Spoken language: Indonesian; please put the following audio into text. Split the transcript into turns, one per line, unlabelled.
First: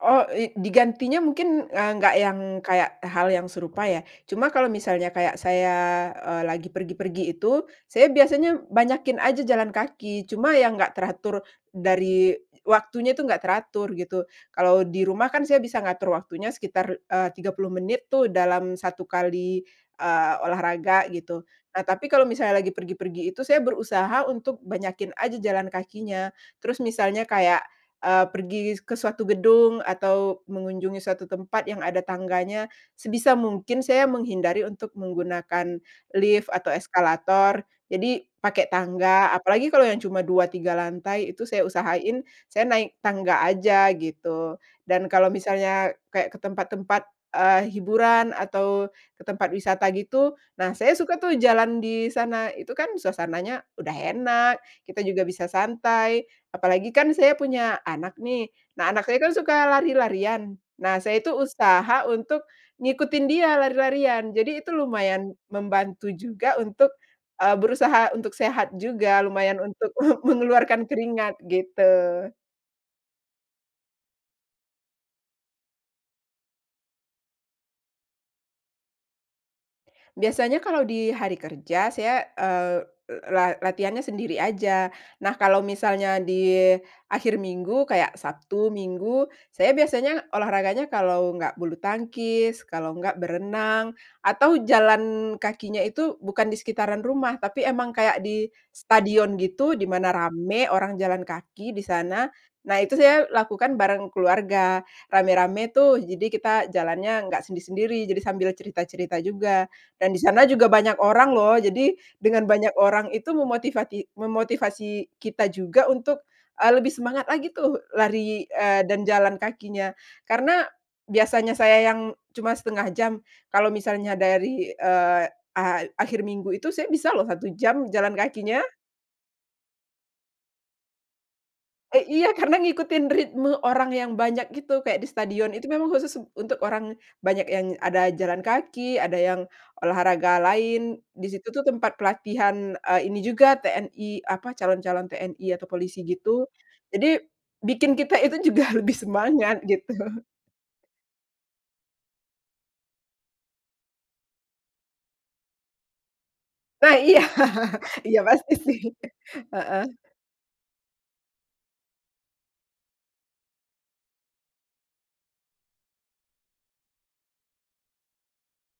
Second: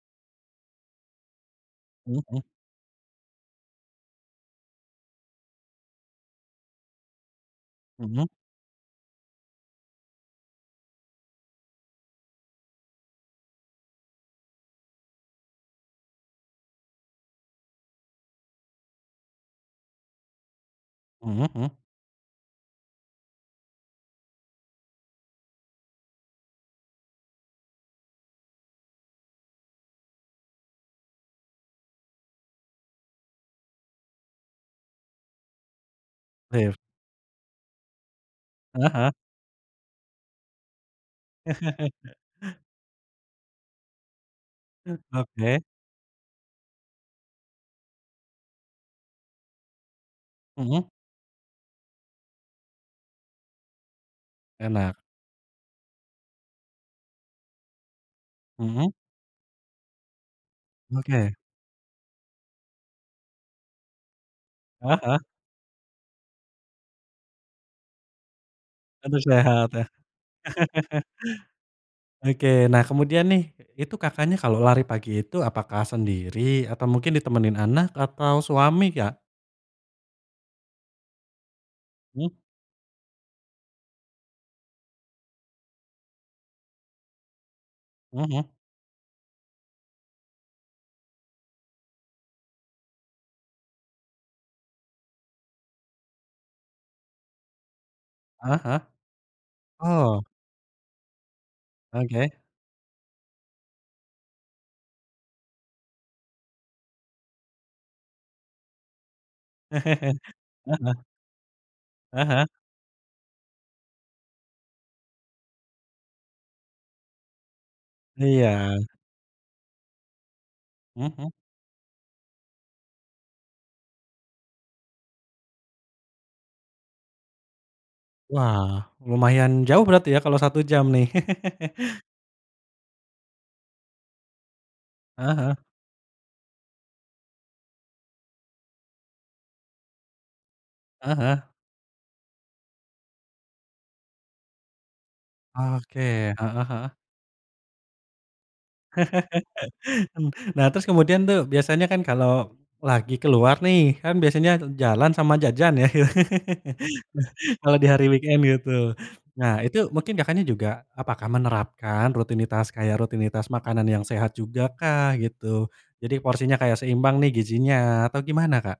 Oh, i digantinya mungkin, eee, nggak
Hmm
yang
hmm.
kayak hal yang serupa, ya. Cuma kalau misalnya kayak saya, eee, lagi pergi-pergi itu, saya
Mhm.
biasanya banyakin aja jalan kaki. Cuma yang nggak teratur dari waktunya itu nggak teratur, begitu. Kalau di rumah kan saya bisa ngatur waktunya sekitar, eee, 30 menit tuh, dalam 1 kali, eee, olahraga gitu.
Mhm mhm.
Nah, tapi kalau misalnya lagi pergi-pergi itu, saya berusaha untuk banyakin aja jalan kakinya. Terus misalnya kayak, eee, pergi ke suatu gedung atau mengunjungi suatu tempat yang ada tangganya, sebisa mungkin saya menghindari untuk menggunakan lift, atau
Lift.
eskalator. Jadi pakai
Heeh heeh.
tangga. Apalagi kalau yang cuma 2, 3 lantai, itu saya usahain, saya naik tangga aja, gitu.
Hmm,
Dan kalau
oke.
misalnya kayak ke tempat-tempat, eee, hiburan, atau ke tempat wisata gitu. Nah,
Mhm.
saya suka tuh jalan di sana. Itu kan, suasananya udah enak,
Enak.
kita juga bisa santai. Apalagi kan, saya punya anak nih. Nah,
Mhm.
anak saya kan, suka lari-larian. Nah, saya itu
Oke.
usaha untuk ngikutin dia lari-larian. Jadi, itu
Heeh heeh.
lumayan membantu juga untuk, eee, berusaha untuk sehat
Aduh,
juga. Lumayan
sehat ya?
untuk me mengeluarkan keringat, gitu.
Oke, nah, kemudian nih, itu, Kakaknya, kalau lari pagi itu, apakah sendiri? Atau mungkin ditemenin anak, atau suami, Kak?
Biasanya kalau di hari kerja, saya,
Mmm.
eee, la latihannya sendiri aja. Nah, kalau misalnya di akhir minggu, kayak
Mhm mhm.
Sabtu Minggu. Saya biasanya olahraganya kalau enggak bulutangkis, kalo enggak berenang, atau jalan kakinya itu, bukan di sekitaran rumah, tapi emang kayak di
Heeh heeh.
stadion gitu, di mana
Oh.
rame, orang jalan kaki di sana.
Oke.
Nah, itu saya lakukan bareng keluarga. Rame-rame tuh, jadi kita jalannya nggak sendiri-sendiri. Jadi sambil cerita-cerita juga dan
Heeh
di sana juga banyak
heeh.
orang loh! Jadi,
Heeh
dengan
heeh.
banyak orang itu, memotivati memotivasi kita juga untuk, eee, lebih semangat lagi tuh, lari, eee,
Iya.
dan jalan kakinya. Karena,
Mhm mhm.
biasanya saya yang cuma 1/2 jam. Kalau misalnya dari, eee, a akhir minggu itu, saya bisa loh 1 jam, jalan kakinya.
Wah, lumayan jauh berarti ya kalau 1 jam nih.
Eh, iya. Karena ngikutin ritme orang yang banyak, gitu. Kayak di
Heeh
stadion
heeh.
itu memang khusus untuk orang, banyak yang ada jalan kaki, ada yang olahraga lain.
Heeh
Di
heeh.
situ tuh tempat pelatihan, eee, ini juga TNI apa calon-calon TNI atau polisi
Oke,
gitu.
heeh heeh.
Jadi, bikin kita itu juga lebih semangat, gitu.
Hmm, nah, terus kemudian tuh, biasanya kan kalau lagi keluar nih, kan biasanya jalan sama jajan, ya?
Nah, iya.
Kalau di hari
Iya
weekend,
pasti, sih.
gitu. Nah, itu
Heeh.
mungkin, Kakaknya, juga apakah menerapkan rutinitas kayak rutinitas makanan yang sehat juga kah? Gitu. Jadi porsinya kayak seimbang nih gizinya, atau gimana, Kak?